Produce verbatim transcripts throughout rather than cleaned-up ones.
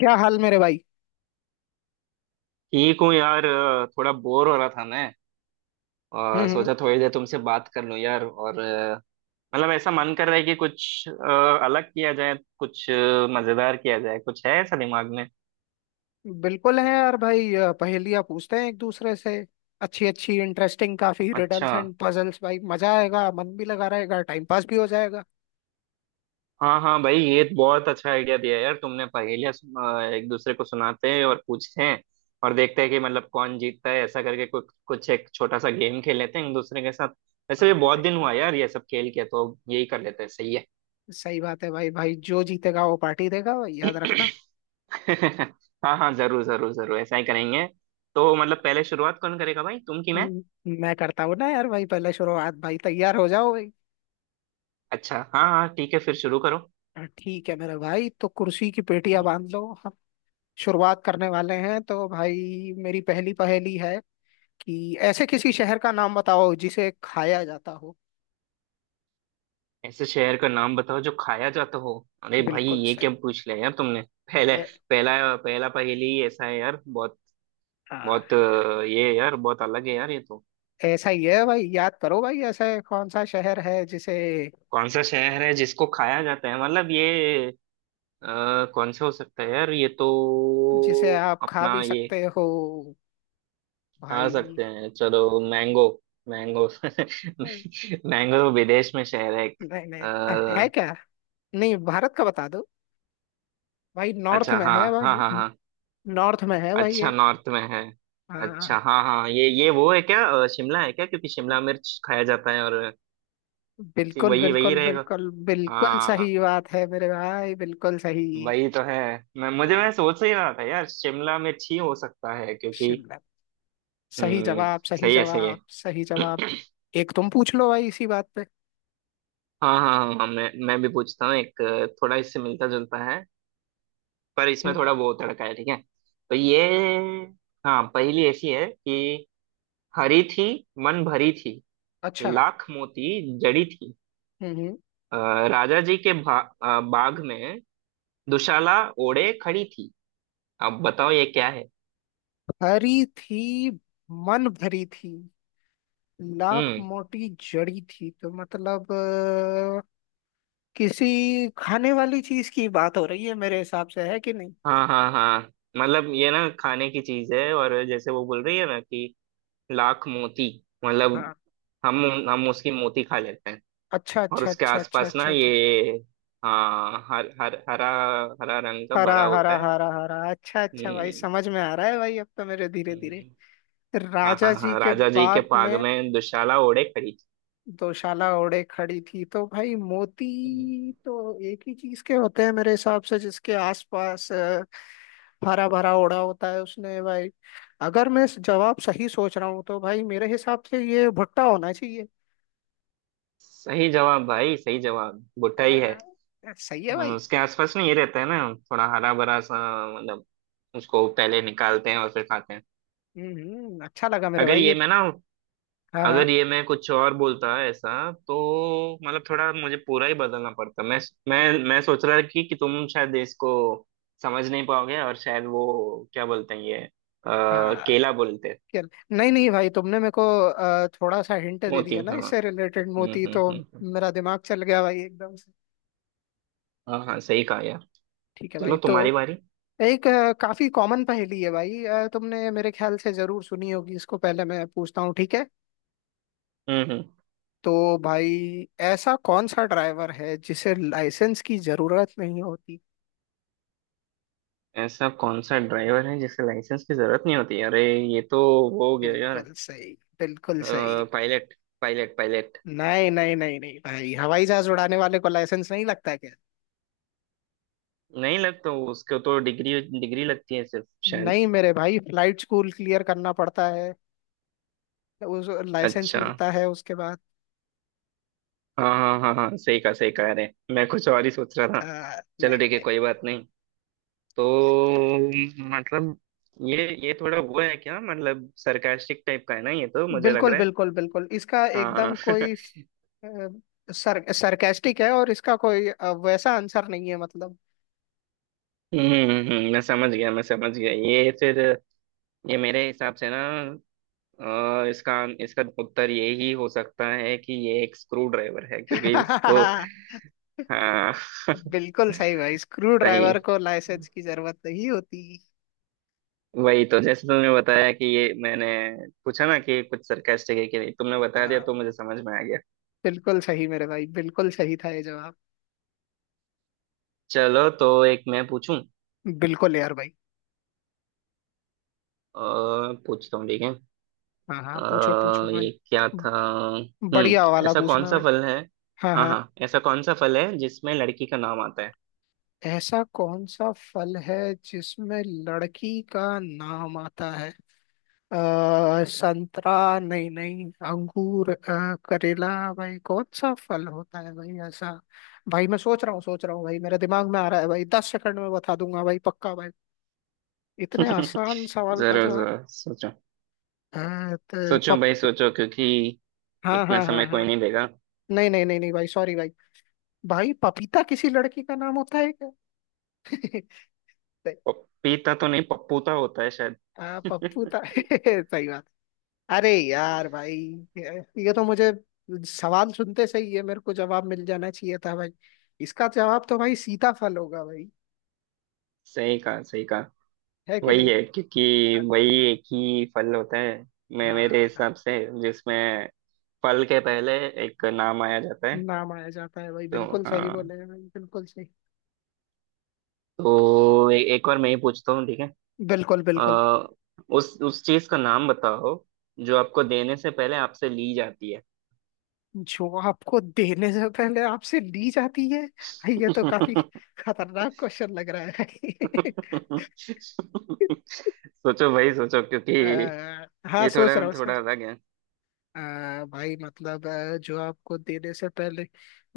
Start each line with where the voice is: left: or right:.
left: क्या हाल मेरे भाई।
right: ठीक हूँ यार, अ, थोड़ा बोर हो रहा था मैं। और
left: हम्म।
right: सोचा थोड़ी देर तुमसे बात कर लूँ यार, और अ, मतलब ऐसा मन कर रहा है कि कुछ अ, अलग किया जाए, कुछ अ, मजेदार किया जाए, कुछ है ऐसा दिमाग में।
left: हम्म, बिल्कुल है यार भाई अ, पहेलियाँ पूछते हैं एक दूसरे से। अच्छी अच्छी इंटरेस्टिंग काफी
right: अच्छा।
left: रिडल्स एंड पजल्स भाई मजा आएगा मन भी लगा रहेगा टाइम पास भी हो जाएगा।
right: हाँ हाँ भाई, ये तो बहुत अच्छा आइडिया दिया यार तुमने। पहेलियाँ सुन- अ, एक दूसरे को सुनाते हैं और पूछते हैं, और देखते हैं कि मतलब कौन जीतता है, ऐसा करके कुछ कुछ एक छोटा सा गेम खेल लेते हैं एक दूसरे के साथ। वैसे
left: हाँ
right: भी बहुत
left: भाई।
right: दिन हुआ यार ये सब खेल के, तो यही कर लेते हैं, सही है।
left: सही बात है भाई, भाई जो जीतेगा वो पार्टी देगा भाई याद रखना।
right: हाँ हाँ, जरूर जरूर जरूर, ऐसा ही करेंगे। तो मतलब पहले शुरुआत कौन करेगा भाई, तुम कि मैं?
left: हम्म, मैं करता हूँ ना यार भाई पहले शुरुआत, भाई तैयार हो जाओ भाई।
right: अच्छा, हाँ हाँ, ठीक है, फिर शुरू करो।
left: हाँ, ठीक है मेरे भाई, तो कुर्सी की पेटियां
right: हम्म।
left: बांध लो, हम शुरुआत करने वाले हैं। तो भाई मेरी पहली पहेली है कि ऐसे किसी शहर का नाम बताओ जिसे खाया जाता हो।
right: ऐसे शहर का नाम बताओ जो खाया जाता हो। अरे भाई,
left: बिल्कुल
right: ये क्या
left: सही।
right: पूछ लिया यार तुमने पहले।
left: ए,
right: पहला पहला पहेली ही ऐसा है यार, बहुत
left: हाँ,
right: बहुत अ, ये यार, बहुत अलग है यार ये तो।
left: ऐसा ही है भाई, याद करो भाई ऐसा कौन सा शहर है जिसे,
right: कौन सा शहर है जिसको खाया जाता है, मतलब ये अ, कौन सा हो सकता है यार ये तो।
left: जिसे आप खा
right: अपना
left: भी
right: ये
left: सकते हो
right: आ
left: भाई।
right: सकते हैं, चलो मैंगो। मैंगो। मैंगो विदेश में शहर है एक।
left: नहीं नहीं। है
right: अ,
left: क्या। नहीं, भारत का बता दो भाई, नॉर्थ
right: अच्छा,
left: में
right: हाँ
left: है
right: हाँ हाँ
left: भाई।
right: हाँ।
left: नॉर्थ में है भाई
right: अच्छा,
left: एक।
right: नॉर्थ में है।
left: हाँ।
right: अच्छा हाँ हाँ, ये ये वो है क्या, अ, शिमला है क्या? क्योंकि शिमला मिर्च खाया जाता है, और सी-
left: बिल्कुल
right: वही वही
left: बिल्कुल
right: रहेगा।
left: बिल्कुल बिल्कुल
right: हाँ।
left: सही बात है मेरे भाई, बिल्कुल सही।
right: वही तो है। मैं मुझे मैं
left: हाँ।
right: सोच ही रहा था यार, शिमला मिर्च ही हो सकता है क्योंकि।
left: शिमला। सही
right: हम्म।
left: जवाब, सही
right: सही है, सही है।
left: जवाब, सही जवाब। एक तुम पूछ लो भाई इसी बात पे।
right: हाँ हाँ हाँ हाँ, मैं मैं भी पूछता हूँ एक, अ, थोड़ा इससे मिलता जुलता है, पर इसमें
left: हम्म,
right: थोड़ा वो तड़का है, ठीक है। तो ये, हाँ, पहेली ऐसी है कि हरी थी, मन भरी थी,
left: अच्छा।
right: लाख मोती जड़ी थी।
left: हम्म हम्म।
right: अ, राजा जी के भा, अ, बाग में दुशाला ओढ़े खड़ी थी। अब बताओ ये क्या है?
left: हरी थी, मन भरी थी, लाख
right: हम्म।
left: मोटी जड़ी थी, तो मतलब अ, किसी खाने वाली चीज की बात हो रही है मेरे हिसाब से, है कि नहीं।
right: हाँ हाँ हाँ, मतलब ये ना खाने की चीज है, और जैसे वो बोल रही है ना कि लाख मोती, मतलब
left: हाँ।
right: हम हम उसकी मोती खा लेते हैं,
left: अच्छा
right: और
left: अच्छा
right: उसके
left: अच्छा अच्छा
right: आसपास ना
left: अच्छा अच्छा।
right: ये, हाँ, हर हर हरा, हरा रंग का
left: हरा
right: भरा
left: हरा
right: होता है।
left: हरा हरा, अच्छा अच्छा भाई
right: हम्म,
left: समझ में आ रहा है भाई अब तो मेरे, धीरे धीरे।
right: हम्म। हाँ हाँ
left: राजा जी
right: हाँ,
left: के
right: राजा जी के
left: बाग
right: पाग
left: में
right: में दुशाला ओढ़े खड़ी थी।
left: दोशाला ओढ़े खड़ी थी, तो भाई
right: हम्म।
left: मोती तो एक ही चीज के होते हैं मेरे हिसाब से, जिसके आसपास हरा भरा ओढ़ा होता है उसने, भाई अगर मैं जवाब सही सोच रहा हूँ तो भाई मेरे हिसाब से ये भुट्टा होना चाहिए।
right: सही जवाब भाई, सही जवाब, बुट्टा ही है।
left: आ, सही है
right: हम्म,
left: भाई।
right: उसके आसपास ना ये रहता है ना, थोड़ा हरा भरा सा। मतलब उसको पहले निकालते हैं और फिर खाते हैं।
left: हम्म, अच्छा लगा मेरे
right: अगर
left: भाई
right: ये
left: ये।
right: मैं ना,
left: हाँ हाँ,
right: अगर ये मैं कुछ और बोलता ऐसा, तो मतलब थोड़ा मुझे पूरा ही बदलना पड़ता। मैं मैं मैं सोच रहा कि कि तुम शायद इसको समझ नहीं पाओगे, और शायद वो क्या बोलते हैं ये, आ,
left: हाँ,
right: केला बोलते हैं।
left: चल, नहीं नहीं भाई तुमने मेरे को आ, थोड़ा सा हिंट दे दिया
right: मोती,
left: ना,
right: हाँ।
left: इससे रिलेटेड
right: हम्म
left: मोती,
right: हम्म
left: तो
right: हम्म हम्म।
left: मेरा दिमाग चल गया भाई एकदम से।
right: हाँ हाँ, सही कहा यार।
left: ठीक है भाई।
right: चलो,
left: तो
right: तुम्हारी बारी।
left: एक आ, काफी कॉमन पहेली है भाई, आ, तुमने मेरे ख्याल से जरूर सुनी होगी इसको, पहले मैं पूछता हूँ ठीक है।
right: हम्म हम्म।
left: तो भाई ऐसा कौन सा ड्राइवर है जिसे लाइसेंस की जरूरत नहीं होती।
right: ऐसा कौन सा ड्राइवर है जिसे लाइसेंस की जरूरत नहीं होती? अरे, ये तो वो हो गया यार।
left: बिल्कुल सही। बिल्कुल सही।
right: पायलट। Pilot, pilot.
left: नहीं नहीं नहीं नहीं भाई, हवाई जहाज उड़ाने वाले को लाइसेंस नहीं लगता है क्या।
right: नहीं लगता, उसको तो डिग्री डिग्री लगती है सिर्फ शायद।
left: नहीं मेरे भाई, फ्लाइट स्कूल क्लियर करना पड़ता है, उस लाइसेंस
right: अच्छा।
left: मिलता है उसके बाद।
right: हाँ। हाँ हाँ हाँ, सही कहा, सही कहा, अरे मैं कुछ और ही सोच रहा था।
left: आ,
right: चलो
left: नहीं
right: ठीक है,
left: नहीं।
right: कोई बात नहीं। तो मतलब, ये ये थोड़ा वो है क्या, मतलब सरकास्टिक टाइप का है ना, ये तो मुझे लग
left: बिल्कुल
right: रहा है।
left: बिल्कुल बिल्कुल, इसका एकदम
right: हाँ
left: कोई अ, सर सरकास्टिक है, और इसका कोई अ, वैसा आंसर नहीं है मतलब।
right: हम्म हम्म, हम्म, मैं समझ गया, मैं समझ गया ये फिर। ये मेरे हिसाब से ना, अ, इसका इसका उत्तर ये ही हो सकता है कि ये एक स्क्रू ड्राइवर है, क्योंकि उसको, हाँ
left: बिल्कुल सही भाई, स्क्रू
right: सही।
left: ड्राइवर को लाइसेंस की जरूरत नहीं होती।
right: वही तो, जैसे तुमने बताया कि ये मैंने पूछा ना कि कुछ सरकास्टिक है कि नहीं, तुमने बता दिया
left: हाँ।
right: तो मुझे समझ में आ गया।
left: बिल्कुल सही मेरे भाई, बिल्कुल सही था ये जवाब।
right: चलो तो एक मैं पूछूं।
left: बिल्कुल यार भाई।
right: अ, पूछता हूँ, ठीक है।
left: हाँ हाँ पूछो पूछो
right: अ,
left: भाई।
right: ये क्या था?
left: बढ़िया
right: हम्म
left: वाला
right: ऐसा कौन
left: पूछना
right: सा
left: भाई।
right: फल है,
left: हाँ
right: हाँ
left: हाँ।
right: हाँ, ऐसा कौन सा फल है जिसमें लड़की का नाम आता है?
left: ऐसा कौन सा फल है जिसमें लड़की का नाम आता है। आ, संतरा। नहीं नहीं। अंगूर, अ, करेला। भाई कौन सा फल होता है भाई ऐसा। भाई मैं सोच रहा हूँ सोच रहा हूँ भाई, मेरे दिमाग में आ रहा है भाई, दस सेकंड में बता दूंगा भाई पक्का भाई, इतने आसान सवाल का
right: जरूर
left: जवाब।
right: जरूर, सोचो।
left: हाँ तो
right: सोचो
left: पप
right: भाई सोचो, क्योंकि
left: हाँ
right: इतना
left: हाँ हाँ
right: समय कोई
left: हाँ,
right: नहीं देगा।
left: नहीं नहीं नहीं नहीं भाई, सॉरी भाई। भाई पपीता किसी लड़की का नाम होता है क्या। सही-
right: पपीता तो नहीं, पप्पूता होता है शायद।
left: हाँ पप्पूता सही बात। अरे यार भाई, ये तो मुझे, सवाल सुनते से ही है मेरे को, जवाब मिल जाना चाहिए था भाई। इसका जवाब तो भाई सीताफल होगा भाई।
right: सही कहा, सही कहा।
left: है कि
right: वही
left: नहीं।
right: है, क्योंकि
left: हाँ,
right: वही एक ही फल होता है मैं, मेरे
left: हाँ, हाँ,
right: हिसाब से, जिसमें फल के पहले एक नाम आया जाता है।
left: नाम आया जाता है भाई,
right: तो
left: बिल्कुल सही
right: हाँ,
left: बोले हैं भाई, बिल्कुल सही।
right: तो ए, एक बार मैं ही पूछता हूँ, ठीक है।
left: बिल्कुल बिल्कुल।
right: अ, उस उस चीज का नाम बताओ जो आपको देने से पहले आपसे ली जाती है।
left: जो आपको देने से पहले आपसे ली जाती है, ये तो काफी खतरनाक क्वेश्चन लग रहा है।
right: सोचो भाई सोचो, क्योंकि
left: आ, हाँ
right: ये थोड़ा
left: सोच रहा हूँ सर।
right: थोड़ा अलग।
left: आ, भाई मतलब अ, जो आपको देने से पहले,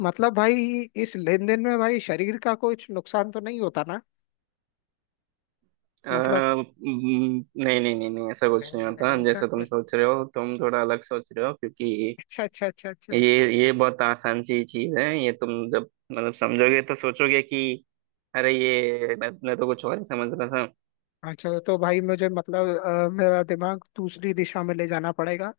left: मतलब भाई इस लेन देन में भाई शरीर का कुछ नुकसान तो नहीं होता ना।
right: अ,
left: मतलब,
right: न- नहीं नहीं नहीं नहीं, ऐसा कुछ नहीं
left: नहीं
right: होता
left: नहीं, ऐसा
right: जैसा तुम
left: कुछ।
right: सोच रहे हो, तुम थोड़ा अलग सोच रहे हो, क्योंकि
left: अच्छा अच्छा अच्छा अच्छा
right: ये
left: अच्छा
right: ये बहुत आसान सी चीज है, ये तुम जब मतलब समझोगे तो सोचोगे कि अरे ये मैं, मैं तो कुछ और ही समझ रहा था।
left: अच्छा। तो भाई मुझे मतलब अ, मेरा दिमाग दूसरी दिशा में ले जाना पड़ेगा,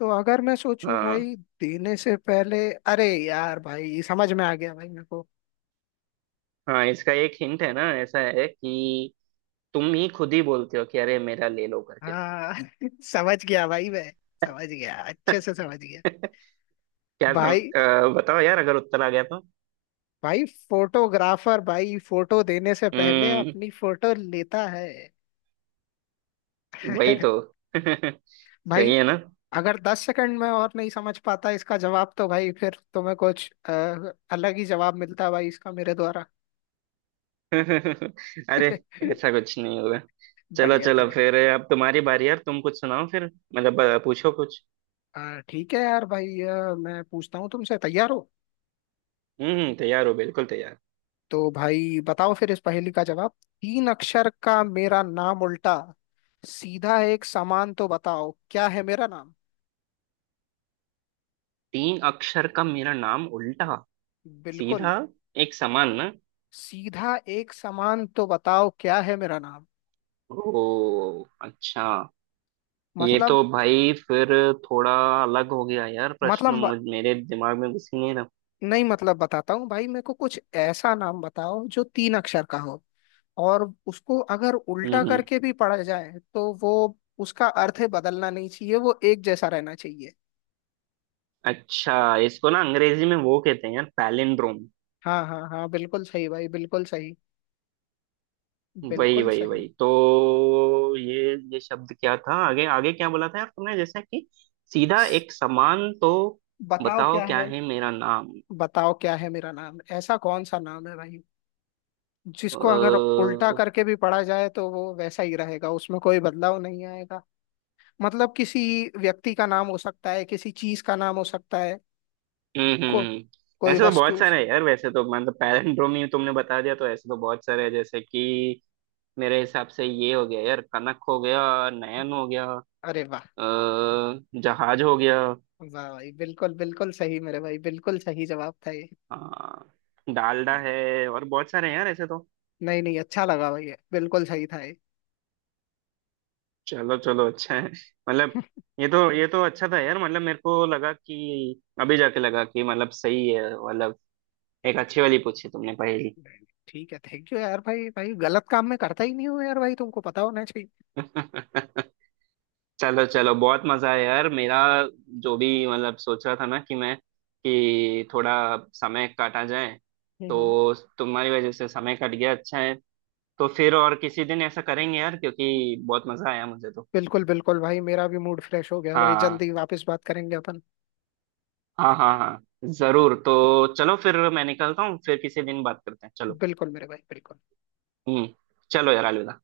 left: तो अगर मैं सोचूं
right: हाँ
left: भाई, देने से पहले, अरे यार भाई समझ में आ गया भाई मेरे को।
right: हाँ, इसका एक हिंट है ना, ऐसा है कि तुम ही खुद ही बोलते हो कि अरे मेरा ले लो करके।
left: हाँ समझ गया भाई मैं, समझ गया अच्छे से समझ गया।
right: क्या सम,
left: भाई।
right: अ, बताओ यार अगर उत्तर आ गया तो।
left: भाई। फोटोग्राफर भाई, फोटो देने से पहले
right: हम्म।
left: अपनी फोटो लेता है।
right: वही तो।
left: भाई
right: सही है ना?
left: अगर दस सेकंड में और नहीं समझ पाता इसका जवाब, तो भाई फिर तुम्हें कुछ अ, अलग ही जवाब मिलता भाई इसका मेरे द्वारा।
right: अरे, ऐसा कुछ नहीं होगा। चलो
left: बढ़िया था
right: चलो फिर,
left: बढ़िया।
right: अब तुम्हारी बारी यार, तुम कुछ सुनाओ फिर, मतलब अ, पूछो कुछ।
left: अ, ठीक है यार भाई, अ, मैं पूछता हूँ तुमसे, तैयार हो।
right: हम्म तैयार हो, बिल्कुल तैयार।
left: तो भाई बताओ फिर इस पहेली का जवाब। तीन अक्षर का मेरा नाम, उल्टा सीधा एक समान, तो बताओ क्या है मेरा नाम।
right: तीन अक्षर का मेरा नाम, उल्टा
left: बिल्कुल।
right: सीधा एक समान ना।
left: सीधा एक समान, तो बताओ क्या है मेरा नाम।
right: ओ अच्छा। ये
left: मतलब,
right: तो भाई फिर थोड़ा अलग हो गया यार
left: मतलब
right: प्रश्न,
left: ब-
right: मुझ मेरे दिमाग में घुस ही नहीं रहा।
left: नहीं मतलब बताता हूँ भाई, मेरे को कुछ ऐसा नाम बताओ जो तीन अक्षर का हो, और उसको अगर
right: हम्म
left: उल्टा
right: हम्म।
left: करके भी पढ़ा जाए तो वो, उसका अर्थ बदलना नहीं चाहिए, वो एक जैसा रहना चाहिए।
right: अच्छा, इसको ना अंग्रेजी में वो कहते हैं यार पैलिंड्रोम।
left: हाँ हाँ हाँ, बिल्कुल सही भाई बिल्कुल सही।
right: वही
left: बिल्कुल
right: वही
left: सही।
right: वही तो, ये ये शब्द क्या था, आगे आगे क्या बोला था यार तुमने, जैसा कि सीधा एक समान, तो
left: बताओ
right: बताओ
left: क्या
right: क्या
left: है।
right: है मेरा नाम?
left: बताओ क्या है मेरा नाम, ऐसा कौन सा नाम है भाई
right: अ,
left: जिसको अगर उल्टा
right: हम्म।
left: करके भी पढ़ा जाए तो वो वैसा ही रहेगा, उसमें कोई बदलाव नहीं आएगा। मतलब किसी व्यक्ति का नाम हो सकता है, किसी चीज का नाम हो सकता है,
right: हम्म,
left: को
right: हम्म।
left: कोई
right: ऐसे तो बहुत
left: वस्तु।
right: सारे हैं यार वैसे तो, मतलब पैलिंड्रोमी तुमने बता दिया तो ऐसे तो बहुत सारे हैं, जैसे कि मेरे हिसाब से ये हो गया यार, कनक हो गया, नयन हो गया,
left: अरे वाह।
right: अ, जहाज हो गया।
left: वाह भाई, बिल्कुल बिल्कुल सही मेरे भाई, बिल्कुल सही जवाब था ये।
right: हाँ, डालडा है, और बहुत सारे हैं यार ऐसे तो।
left: नहीं नहीं, अच्छा लगा भाई, ये बिल्कुल सही था ये।
right: चलो चलो, अच्छा है। मतलब ये तो, ये तो अच्छा था यार, मतलब मेरे को लगा कि अभी जाके लगा कि मतलब सही है, मतलब एक
left: नहीं,
right: अच्छी वाली पूछी तुमने पहेली।
left: नहीं, ठीक है, थैंक यू यार भाई, भाई गलत काम में करता ही नहीं हूँ यार भाई, तुमको पता होना चाहिए।
right: चलो चलो, बहुत मजा आया यार मेरा। जो भी मतलब सोच रहा था ना कि मैं कि थोड़ा समय काटा जाए,
left: हम्म, हम्म।
right: तो तुम्हारी वजह से समय कट गया, अच्छा है। तो फिर और किसी दिन ऐसा करेंगे यार, क्योंकि बहुत मजा आया मुझे तो।
left: बिल्कुल बिल्कुल भाई, मेरा भी मूड फ्रेश हो गया भाई,
right: हाँ
left: जल्दी वापस बात करेंगे अपन।
right: हाँ हाँ हाँ, जरूर, तो चलो फिर, मैं निकलता हूँ, फिर किसी दिन बात करते हैं, चलो।
left: बिल्कुल मेरे भाई बिल्कुल।
right: हम्म। चलो यार, अलविदा।